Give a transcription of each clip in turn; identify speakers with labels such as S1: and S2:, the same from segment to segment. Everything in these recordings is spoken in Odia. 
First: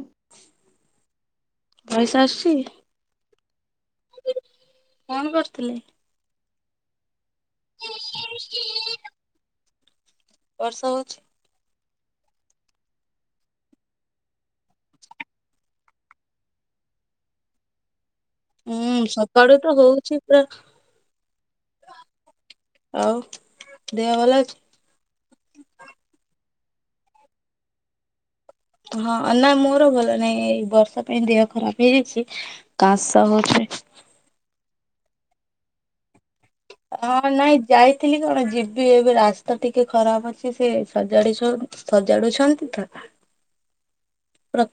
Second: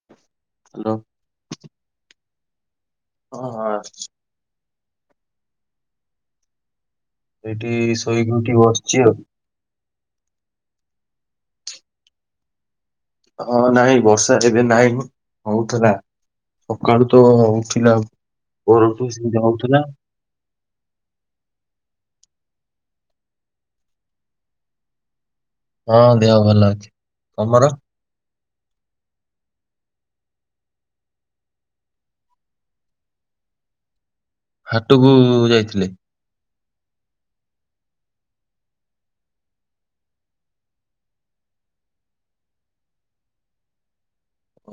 S1: [inaudible]
S2: [inaudible]
S1: [inaudible]
S2: [inaudible]
S1: [inaudible]
S2: [inaudible]
S1: [inaudible] ପରଠୁ ସେମିତି ହଉଥିଲା
S2: [inaudible] [inaudible]
S1: [inaudible]
S2: ହଁ ନା ମୋର ଭଲ ନାଇଁ, ଏଇ ବର୍ଷା ପାଇଁ ଦେହ ଖରାପ ହେଇଯାଇଛି। [inaudible]
S1: [inaudible]
S2: [inaudible] [inaudible]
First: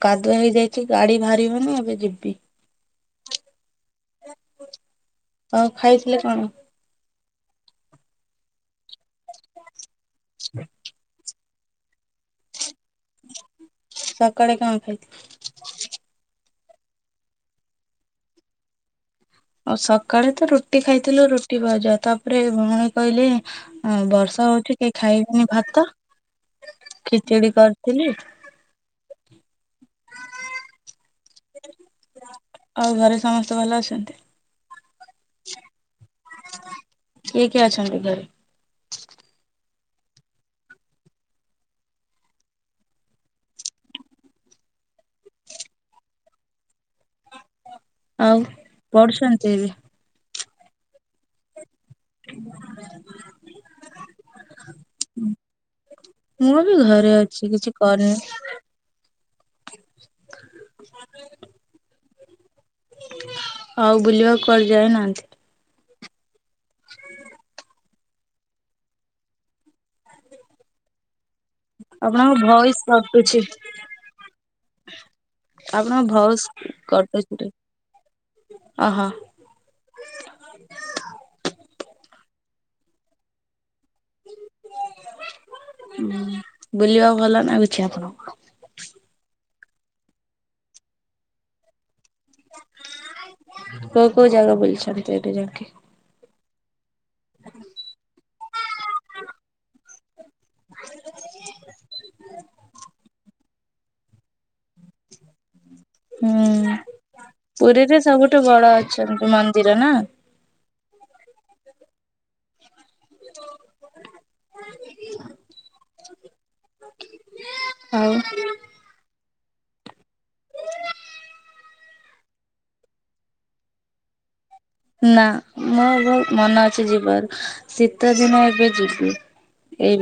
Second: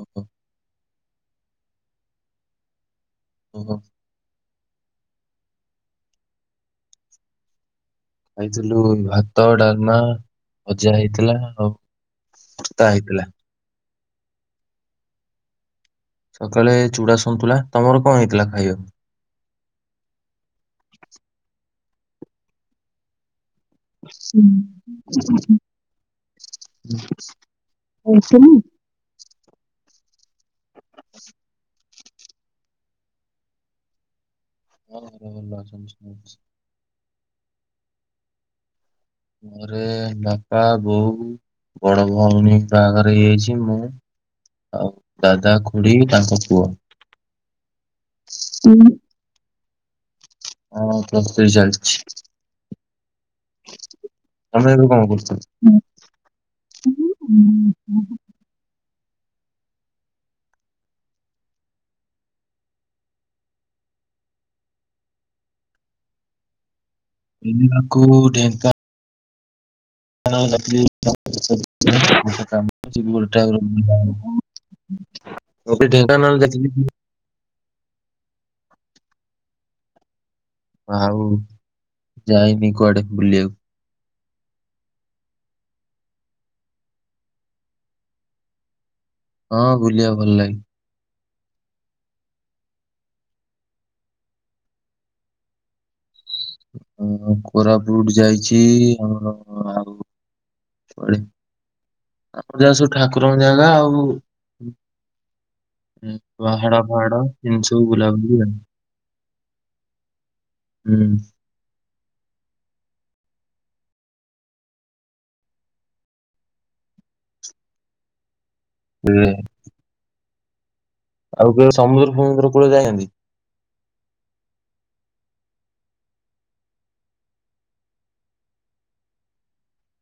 S1: ଓହୋ [inaudible]
S2: [inaudible]
S1: [inaudible] [unintelligible] ହେଇଥିଲା।
S2: [inaudible]
S1: [inaudible]
S2: [inaudible]
S1: ହଁ
S2: [inaudible]
S1: ଘରେ
S2: [inaudible]
S1: [unintelligible]
S2: କିଏ କିଏ ଅଛନ୍ତି ଘରେ?
S1: ଘରେ ବାପା ବୋଉ ବଡ ଭଉଣୀ ବାହାଘରେ ହେଇଯାଇଛି ମୁଁ ଆଉ ଦାଦା ଖୁଡି ତାଙ୍କ ପୁଅ।
S2: ଆଉ ପଢୁଛନ୍ତି ଏବେ।
S1: ହଁ ପ୍ଲସ ଥ୍ରି ଚାଲଛି।
S2: [inaudible]
S1: ତମେ ଏବେ କଣ କରୁଛ?
S2: ମୁଁ ବି ଘରେ ଅଛି କିଛି କରିନି। [inaudible] ଆଉ ବୁଲିବାକୁ କୁଆଡେ ଯାାଇନାହାନ୍ତି।
S1: ବୁଲିବାକୁ ଢେଙ୍କ ହ
S2: ଆପଣଙ୍କ ଭଏସ କଟୁଛି
S1: [unintelligible] [unintelligible]
S2: ଆପଣଙ୍କ ଭଉସ [unintelligible] ଅ ହୋ
S1: ଆଉ ଯାଇନି କୁଆଡେ ବୁଲିବାକୁ।
S2: ବୁଲିବାକୁ ଭଲ ଲାଗୁଛି ଆପଣଙ୍କୁ।
S1: ହଁ ବୁଲିବା ଭଲ ଲାଗେ।
S2: କୋଉ କୋଉ ଜାଗା ବୁଲଛନ୍ତି ଏଇଠି ଯାଇକି।
S1: ହ କୋରାପୁଟ ଯାଇଛି ଆଉ ଆଉ ଯାହା ସବୁ ଠାକୁରଙ୍କ ଜାଗା ଆଉ
S2: ହୁଁ
S1: ପାହାଡ
S2: ହୁଁ
S1: ଫାହାଡ ଏମିତି ସବୁ
S2: ପୁରୀରେ
S1: ବୁଲାବୁଲି
S2: ସବୁଠୁ
S1: ଆଉ
S2: ବଡ ଅଛନ୍ତି ମନ୍ଦିର ନା।
S1: ହୁଁ
S2: [unintelligible] ଆଉ
S1: ହୁଁ ମୁଁ କହିଲି ସମୁଦ୍ର ଫମୁଦ୍ର ସମୁଦ୍ର କୂଳ ଯାଇନାହାନ୍ତି।
S2: ନା ମୋର ବହୁତ ମନେ ଅଛି ଯିବାର ଶୀତ ଦିନ ଏବେ ଯିବି। ଏଇ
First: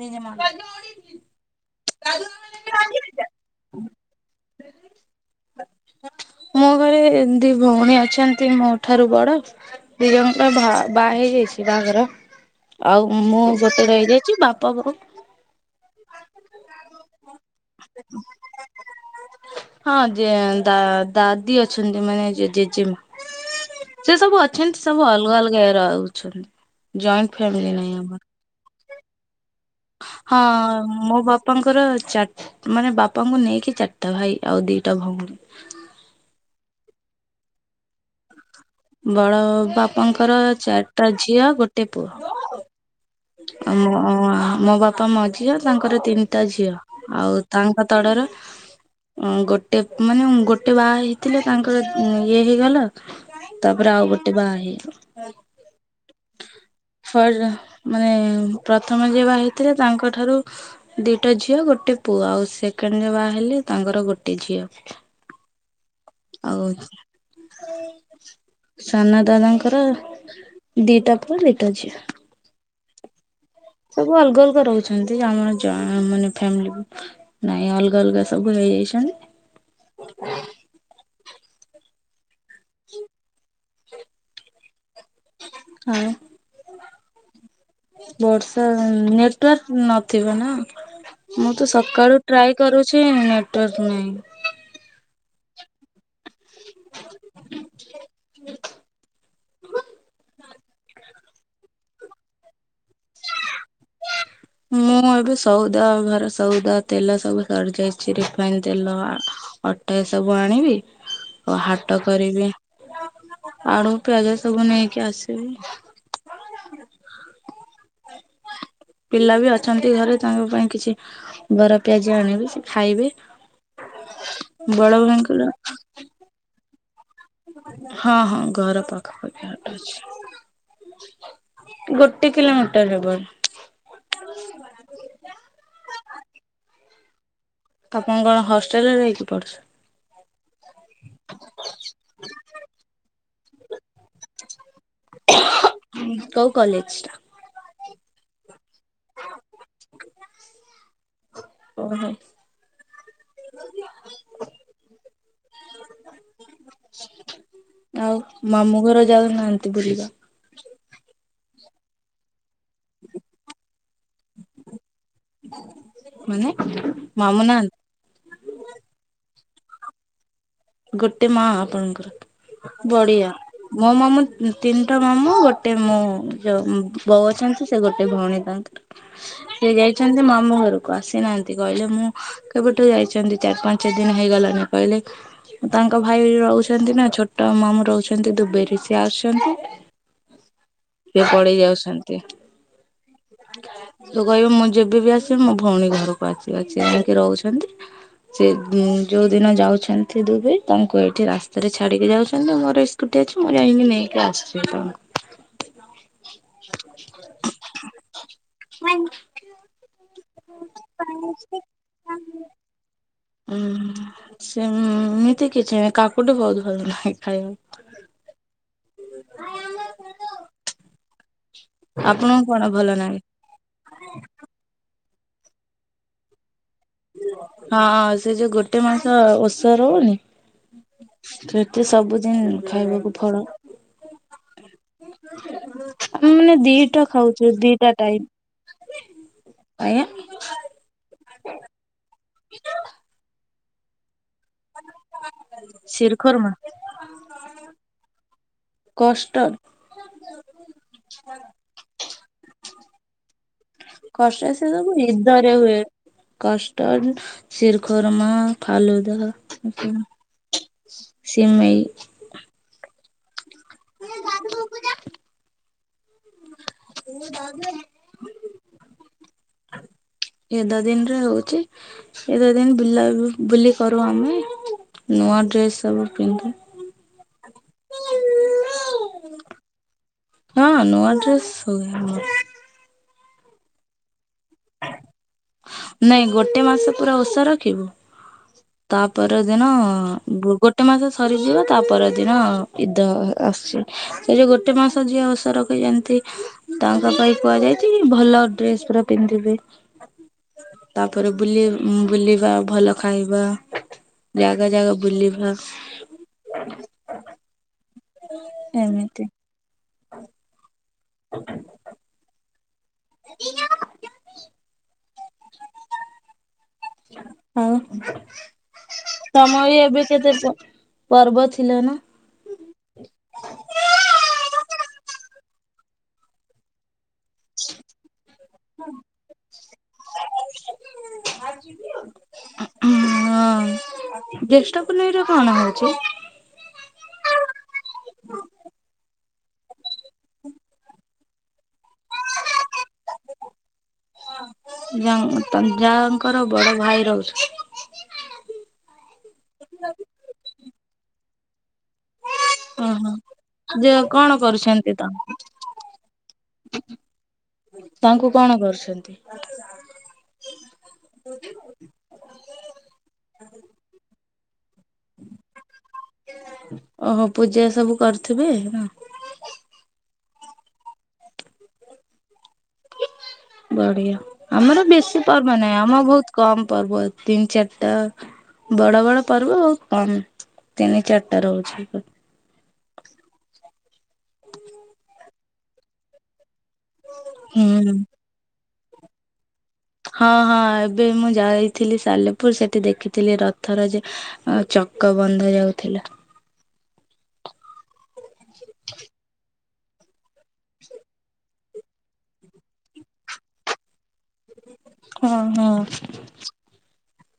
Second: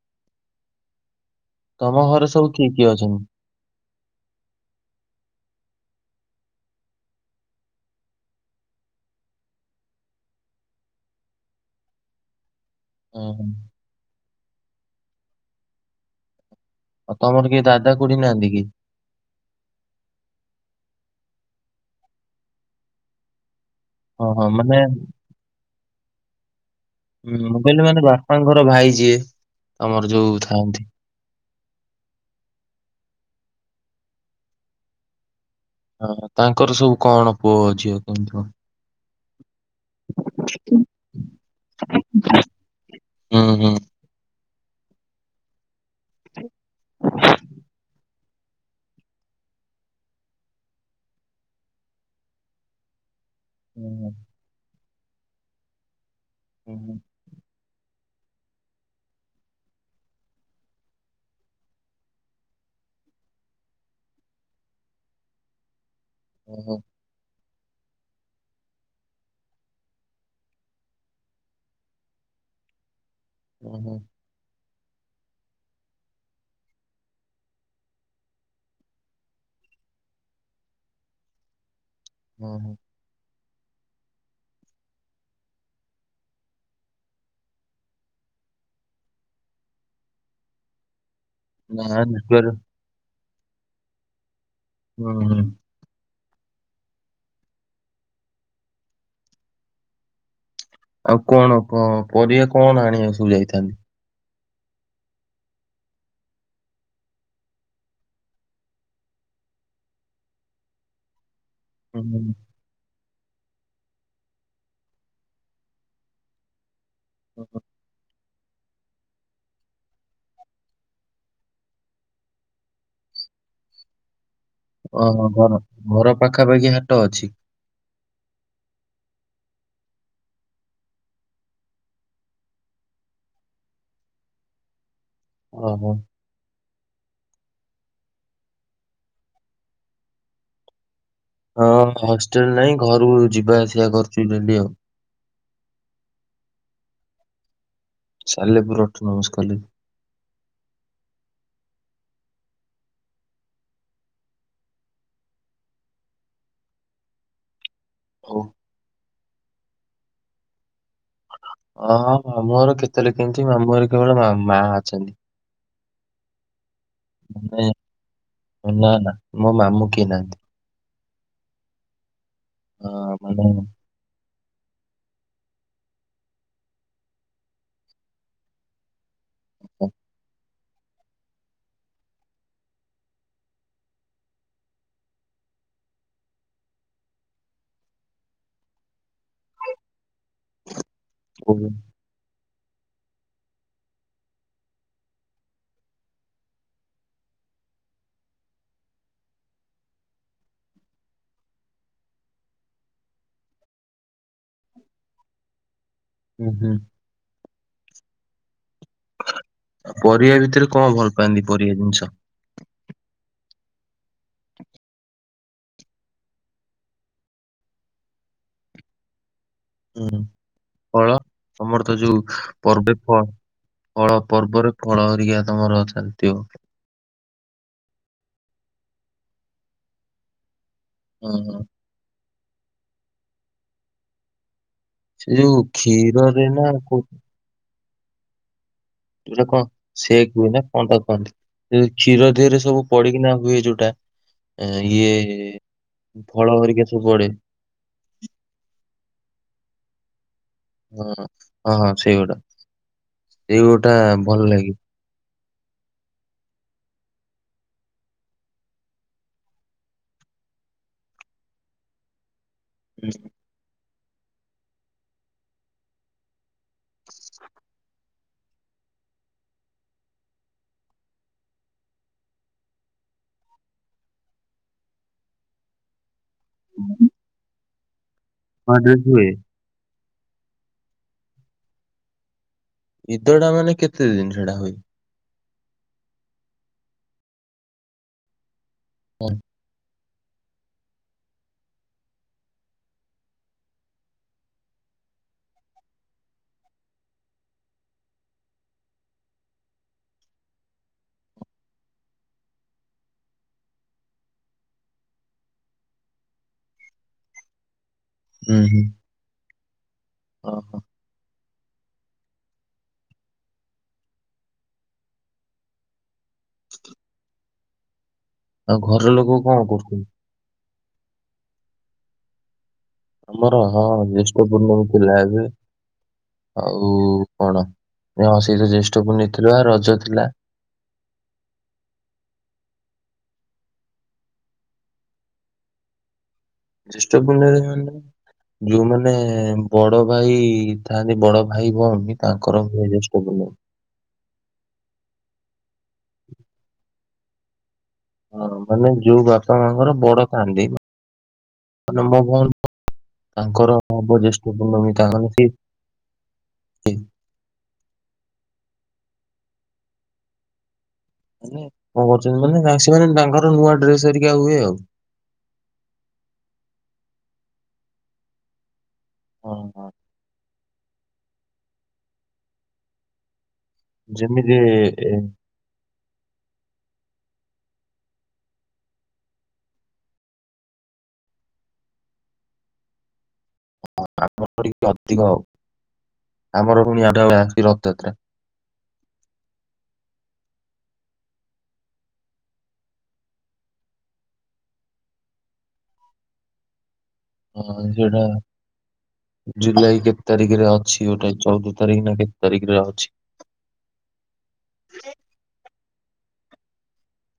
S2: ନିଜମା [unintelligible]
S1: ତମ ଘରେ ସବୁ କିଏ କିଏ ଅଛନ୍ତି?
S2: ମୋ ଘରେ ଦି ଭଉଣୀ ଅଛନ୍ତି ମୋ ଠାରୁ ବଡ। ପ୍ରିୟଙ୍କା ବା ବାହା ହେଇଯାଇଛି ବାହାଘର। ଆଉ ମୁଁ
S1: ଓହୋ।
S2: ଗୋଟେ ରହିଯାଇଛି ବାପା ବୋଉ
S1: ଆଉ ତମର କିଏ ଦାଦା ଖୁଡିି଼ ନାହାନ୍ତି କି?
S2: ହଁ ଯେ ଦା ଦାଦି ଅଛନ୍ତି ମାନେ ଜେ ଜେଜେମା। ସେ
S1: ହଁ
S2: ସବୁ
S1: ହଁ ମାନେ
S2: ଅଛନ୍ତି ସବୁ ଅଲଗା-ଅଲଗା ଇଏ ର ଅଛନ୍ତି। ଜଏଣ୍ଟ ଫ୍ୟାମିଲି ନହିଁ ଆମର
S1: ତାଙ୍କର ଭାଇ ଯିଏ। ତମର ଯୋଉ
S2: ହଁ
S1: ଥାଆନ୍ତି।
S2: ମୋ ବାପାଙ୍କର ଚାଟ୍ ମାନେ ବାପାଙ୍କୁ ନେଇକି ଚାରଟା ଭାଇ ଆଉ ଦିଟା ଭଉଣୀ।
S1: ହଁ ତାଙ୍କର ସବୁ କଣ ପୁଅ ଝିଅ କମିତି କ?
S2: ବଡ଼ ବାପାଙ୍କର ଚାରଟା ଝିଅ ଗୋଟେ ପୁଅ।
S1: ହୁଁ ହୁଁ।
S2: ଆମୋ ଆମ ବାପା ମଝିଆ। ତାଙ୍କର ତିନିଟା ଝିଅ ଆଉ ତାଙ୍କ ତଳର ଅ ଗୋଟେ ମାନେ ଗୋଟେ ବାହା ହେଇଥିଲେ ତାଙ୍କର ଇଏ ହେଇଗଲା
S1: ହୁଁ
S2: ତାପରେ ଆଉ ଗୋଟେ ବାହେଇନ
S1: ହୁଁ ହୁଁ।
S2: ଫଜ ମାନେ ପ୍ରଥମ ଯିଏ ବାହେଇ ଥିଲେ ତାଙ୍କଠାରୁ ଦିଟା ଝିଅ ଗୋଟେ ପୁଅ ଆଉ ସେକେଣ୍ଡ ଯୋବାହେଲେ ତାଙ୍କର ଗୋଟେ ଝିଅ। ଆଉ
S1: ଓହୋ
S2: ସାନ ଦାଦାଙ୍କର ଦିଟା ପୁଅ ଦିଟା ଝିଅ।
S1: ଓହୋ
S2: ସବୁ ଅଲଗା ଅଲଗା ରହୁ ସେମିତି ଆମର ଯଏଁ ମାନେ ଫ୍ୟାମିଲି ବି ନାଇଁ ଅଲଗା ଅଲଗା ସବୁ ହେଇଯାଇଛନ୍ତି।
S1: ଓହୋ।
S2: ଆଁ? ବର୍ଷା ନେଟୱାର୍କ ନଥିବ ନା। ମୁଁ ତ
S1: ନା
S2: ସକାଳୁ
S1: ନେଟୱାର୍କ
S2: ଟ୍ରାଏ କରୁଛି ନେଟୱାର୍କ ନାଇଁ।
S1: ହୁଁ ହୁଁ।
S2: [unintelligible]
S1: ଆଉ କଣ କ ପରିବା କଣ ଆଣିବାକୁ ସବୁ ଯାଇଥାନ୍ତ?
S2: ମୁଁ ଏବେ ସଉଦା ଘରେ ସଉଦା ତେଲ ସବୁ ସରି ଯାଇଛି ରିଫାଇନ ତେଲ ଆ ଅଟା ସବୁ ଆଣିବି। ଓ ହାଟ
S1: ହୁଁ ହୁଁ।
S2: କରିବି ଆଳୁ ପିଆଜ ସବୁ ନେଇକି ଆସିବି।
S1: ଓହୋ।
S2: ପିଲା ବି ଅଛନ୍ତି ଘରେ ତାଙ୍କ ପାଇଁ କିଛି ବରା ପିଆଜି ଆଣିବି ସେ ଖାଇବେ। [inaudible]
S1: ଓହୋ
S2: ଭାଇଙ୍କର
S1: ଘର ଘର ପାଖାପାଖି ହାଟ ଅଛି?
S2: ହଁ ହଁ ଘର ପାଖାପାଖି ହାଟ ଅଛି। ଗୋଟେ କିଲୋମିଟର ହେବ।
S1: ଓହୋ।
S2: ଆପଣ କଣ ହଷ୍ଟେଲରେ ରେ ରହିକି ପଡ଼ୁଛ?
S1: ହଁ ହଷ୍ଟେଲ ନାହିଁ ଘରୁ ଯିବା ଆସିବା କରୁଛି ଡେଲି ଆଉ।
S2: କୋଉ କଲେଜ ଟା?
S1: Salepur autonomous college.
S2: ଓହୋ। [unintelligible]
S1: ହଉ
S2: ଆଉ ମାମୁଁ ଘର ଯାଉନାହାଁନ୍ତି ବୁଲିବା?
S1: ଓହୋ ମାମୁଁ ଘର କେତେବେଳେ କେମିତି ମାମୁଁ ଘରେ କେବଳ ମା ମା ଅଛନ୍ତି।
S2: ମାନେ ମାମୁଁ ନାହାଁ
S1: ଏ ନା ନା ମୋ ମାମୁଁ କିଏ ନାହାଁନ୍ତି।
S2: ଗୋଟେ ମା ଆପଣଙ୍କର
S1: ହଁ
S2: ବଡ଼ିଆ।
S1: ମାନେ
S2: ମୋ ମାମୁଁ ତିନିଟା ମାମୁଁ ଗୋଟେ ମୋ ଯୋଉ ବୋଉ ଅଛନ୍ତି ସେ ଗୋଟେ ଭଉଣୀ ତାଙ୍କର,। ସେ
S1: ତାଙ୍କୁ-
S2: ଯାଇଛନ୍ତି ମାମୁଁ ଘରୁ ଆସିନାହାଁନ୍ତି କହିଲେ ମୁଁ କେବେଠୁ ଯାଇଛନ୍ତି ଚାରି ପାଞ୍ଚ ଦିନି ହେଇଗଲାଣି କହିଲେ ତାଙ୍କ ଭାଇ ରହୁଛନ୍ତି ନା ଛୋଟ ମାମୁଁ ରହୁଛନ୍ତି ଦୁବେଇରେ ସିଏ ଆସୁଛନ୍ତି ସେଏ ପଳେଇ
S1: ହୁଁ
S2: ଯାଉଛନ୍ତି। ତୁ କହିବୁ ମୁଁ ଯେବେ ବିି ଆସିବି ମୋ ଭଉଣୀ ଘରକୁ ଆସିବ ସିଏ ଯାଇକି ରହୁଛନ୍ତି ସେ ଯୋଉ ଦିନ ଯାଉଛନ୍ତି ଦୁବେଇ ତାଙ୍କୁ ଏଇଠି ରାସ୍ତାରେ ଛାଡିକି ଯାଉଛନ୍ତି ମୁଁ ରି ଛୁଟି ଅଛି ମୁଁ ଜାଇଁକି ନେଇକି ଆସିବି ଆପଣଙ୍କୁ।
S1: ହୁଁ ହୁଁ।
S2: ନାଇ।
S1: ଆଉ ପରିବା ଭିତରେ କଣ ଭଲ ପାଆନ୍ତି ପରିବା ଜିନିଷ?
S2: ଉଁ ସେ ଏମିତି କିଛି କାକୁଡି ବହୁତ ଭଲ ପାଏ ଖାଇବାକୁ।
S1: କଣ ତମର ତ ଯୋଉ
S2: ଆପଣଙ୍କୁ କଣ ଭଲ
S1: ପର୍ବେ
S2: ଲାଗେ?
S1: ଫ କଣ ପର୍ବରେ ଫଳ ହେରିକା ତମର ଖାଦ୍ୟ।
S2: ହଁ ସେ ଯୋଉ ଗୋଟେ ମାସ ଓଷା ରହୁନି
S1: ହଁ
S2: ସେ ସେ ସବୁଦିନ ଖାଇବାକୁ ଫଳ।
S1: ସେ ଯୋଉ କ୍ଷୀରରେ ନା କୋଉ
S2: ଯୋଉ ଦିଟା ଟାଇ
S1: ଯୋଉଟା କଣ ସେକ ହୁଏ ନା କଣଟା କୁହନ୍ତି କ୍ଷୀର ଦେହରେ ସବୁ ପଡିକିନା ହୁଏ ଯୋଉଟା। ଆ ଇଏ
S2: ଶିରଖୁର୍ମା
S1: ଫଳ ହେରିକା ସବୁ ପଡେ।
S2: କଷ୍ଟର।
S1: ହଁ ହଁ ହଁ ସେଇଗୋଟା ସେଇଗୋଟା ଭଲ ଲାଗେ।
S2: ଦରେ ହୁଏ। କଷ୍ଟାର୍ ଶିରଖୋରମା ଫାଲୁଦା। ସିମେଇ।
S1: ହୁଁ।
S2: ଗାଧେଇବୁ ପୁରା। [inaudible] ଏ ଦା ଦିନରେ ହଉଛି। ଏତେ ଦିନ ବୁଲାବୁଲି କରୁ ଆମେ ନୂଆ ଡ୍ରେସ ସବୁ ପିନ୍ଧୁ।
S1: ହୁଁ। [inaudible] ହୁଏ।
S2: ହଁ ନୂଆ ଡ୍ରେସ୍ ହୁଏ ଆମର
S1: ଇଦଟା ମାନେ କେତେ ଦିନ ସେଟା ହୁଏ?
S2: ନାଇଁ ଗୋଟେ ମାସ ପୁରା ଓଷା ରଖିବୁ? ତା
S1: ହଁ
S2: ପରଦିନ ଗୋ ଗୋଟେ ମାସ ସରିଯିବ ତା ପର ଦିନ ଇଦ ଆସୁଛି ସେ ଯୋଉ ଗୋଟେ ମାସ ଯିଏ ଓସା ରଖି ଯାନ୍ତି ତାଙ୍କ ପାଇଁ କୁହାଯାଇଛି ଭଲ ଡ୍ରେସ ପୁରା ପିନ୍ଧିବେ। ତାପରେ ବୁଲି ବୁଲିବା ଭଲ ଖାଇବା। ଜାଗା ଜାଗା ବୁଲିବା। ଏମିତି
S1: ଓ ହୋ।
S2: ହ ଏ
S1: ଆଉ ଘର ଲୋକ କଣ
S2: ତମ ଇଏ
S1: କରୁଛନ୍ତି?
S2: ବି କେତେ ସମ ପର୍ବ ଥିଲା ନା?
S1: ଆମର ହଁ ଜ୍ୟେଷ୍ଠ ପୂର୍ଣ୍ଣମୀ ଥିଲା ଏବେ ଆଉ କଣସହିତ ଜ୍ୟେଷ୍ଠ ପୁନେଇଁ ଥିଲା ରଜ ଥିଲା।
S2: ଆଜି ଯିବ ହଁ ଜେଷ୍ଠ ପୁନେଇଁରେ କଣ ହଉଛି?
S1: ଜ୍ୟେଷ୍ଠ ପୁନେଇଁରେ ମାନେ ଯୋଉମାନେ ବଡ ଭାଇ ଥାନ୍ତି ବଡ ଭାଇ ଭଉଣୀ ତାଙ୍କର ହୁଏ ଜେଷ୍ଠ ପୂର୍ଣ୍ଣିମା।
S2: ଯାଆ ଙ୍କ ଯାଆ ଙ୍କର ବଡ ଭାଇ ରହୁ
S1: ହଁ ମାନେ ଯୋଉ ବାପା ମାଙ୍କର ବଡ ଥାଆନ୍ତି ମାନେ ମୋ ଭଉଣୀ।
S2: ଓହୋ
S1: ତାଙ୍କର
S2: ଯେ
S1: ହବ
S2: କଣ
S1: ଜ୍ୟେଷ୍ଠ
S2: କରୁଛନ୍ତି
S1: ପୂର୍ଣ୍ଣମୀ
S2: ତ
S1: ତାଙ୍କର ସେ।
S2: ତାଙ୍କୁ କଣ କରୁଛନ୍ତି।
S1: ମାନେ କଁ କରୁଛନ୍ତି ମାନେ ସେ ମାନେ ତାଙ୍କର ନୂଆ ଡ୍ରେସ ହରିକି ହୁଏ ଆଉ।
S2: ଓହୋ ପୂଜା ସବୁ କରୁଥିବେ ନା।
S1: ହଁ। ହଁ।
S2: ବଢିଆ
S1: ଯେମିତି
S2: ଆମର
S1: ଏ
S2: ବେଶୀ ପର୍ବ ନାହିଁ ଆମର ବହୁତ କମ ପର୍ବ ତିନି ଚାରିଟା। ବଡ ବଡ ପର୍ବ ବହୁତ କମ୍ ତିନି ଚାରିଟା ରହୁଛି।
S1: ଆମର ଟିକେ ଅଧିକ ଆଉ ଆମର ପୁଣି ଆଉଟା ଆଉଛି
S2: ହୁଁ
S1: ରଥଯାତ୍ରା।
S2: ହଁ ହଁ ଏବେ ମୁଁ ଯାଇଥିଲି ସାଲେପୁର ସେଠି ଦେଖିଥିଲି ରଥର ଯେ। ଆ ଚକ ବନ୍ଧା ଯାଉଥିଲା।
S1: ହଁ ସେଟା ଜୁଲାଇ କେତେ ତାରିଖରେ ଅଛି। ଗୋଟା ଚଉଦ। ତାରଖି ନା କେତେ ତରିଖି ରେ ଅଛି।
S2: ହଁ ହଁ।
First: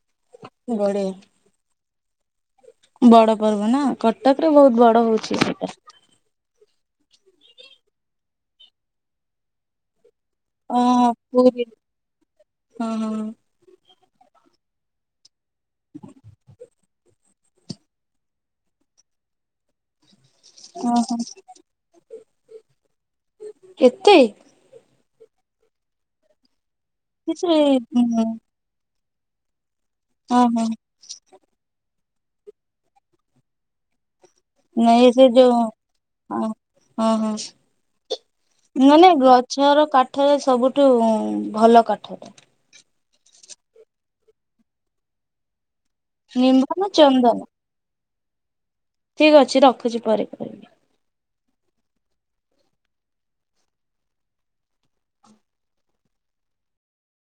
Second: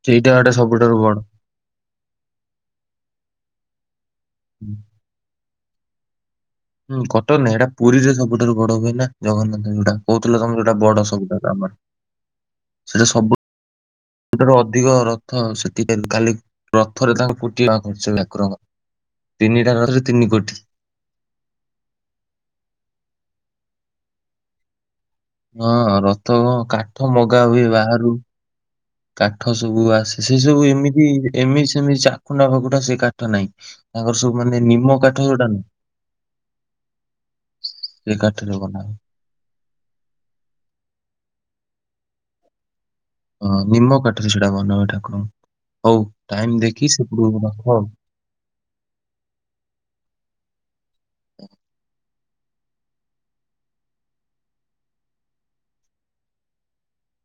S1: ସେଇଟା ଗୋଟେ ସବୁଠାରୁୁ
S2: ବଢିଆ।
S1: ବଡ।
S2: ବଡ ପର୍ବ ନା କଟକରେ ବହୁତ ବଡ ହଉଛି ସେଟା।
S1: ହୁଁ କଟକ ରେ ନାହିଁ ଏଇଟା ପୁରୀରେ ସବୁଠାରୁ ବଡ ହୁଏ ନା ଜଗନ୍ନାଥଙ୍କ ଯୋଉଟା। କହୁଥିଲ ତମେ ଯୋଉଟା ବଡ
S2: ଓହୋ
S1: ସବୁଠାରୁ
S2: ପୁରୀ
S1: ଆମର
S2: ହଁ ହଁ
S1: ସେଟା ସବୁ ଠାରୁ ଅଧିକ ରଥ ସେଥିପାଇଁ କାଲି। ରଥରେ ତାଙ୍କର କୋଟିଏ ଟଙ୍କା ଖର୍ଚ୍ଚ ଠାକରଙ୍କ ର ତିନିଟା ରଥରେ ତିନି କୋଟି।
S2: ଓହୋ ଏତେ।
S1: ହଁ ରଥ କଁ କାଠ ମଗା
S2: ସେ
S1: ହୁଏ ବାହାରୁ।
S2: ହୁଁ।
S1: କାଠ ସବୁ ଆସେ ସେ
S2: ଓହୋ
S1: ସବୁ ଏମିତି। କି ଏମିତି ସେମିତି ଚାଖୁଣ୍ଡା ଫାକୁଣ୍ଡା ସେ କାଠ ନାହିଁ। ତାଙ୍କର ସବୁ ମାନେ ନିମ
S2: ନାଇଁ ସେ
S1: କାଠ ଯୋଉଟା
S2: ଯୋଉ
S1: ନୁଅ।
S2: ହଁ ହଁ ହଁ
S1: ସେ କାଠରେ ବନା ହୁଏ।
S2: ମାନେ ଗ ଗଛ ର କାଠରେ ସବୁଠୁ ଭଲ କାଠଟା।
S1: ହଁ ନିମ କାଠରେ ସେଟା ବନା ହୁଏ ଠାକୁରଙ୍କୁ ହଉ ଟାଇମ
S2: ନିମ୍ବ ନା
S1: ଦେଖି ସେପଟୁ
S2: ଚନ୍ଦନ
S1: ରଖ ଆଉ।
S2: ଠିକ ଅଛି ରଖୁଛି ପରେ କରିବି।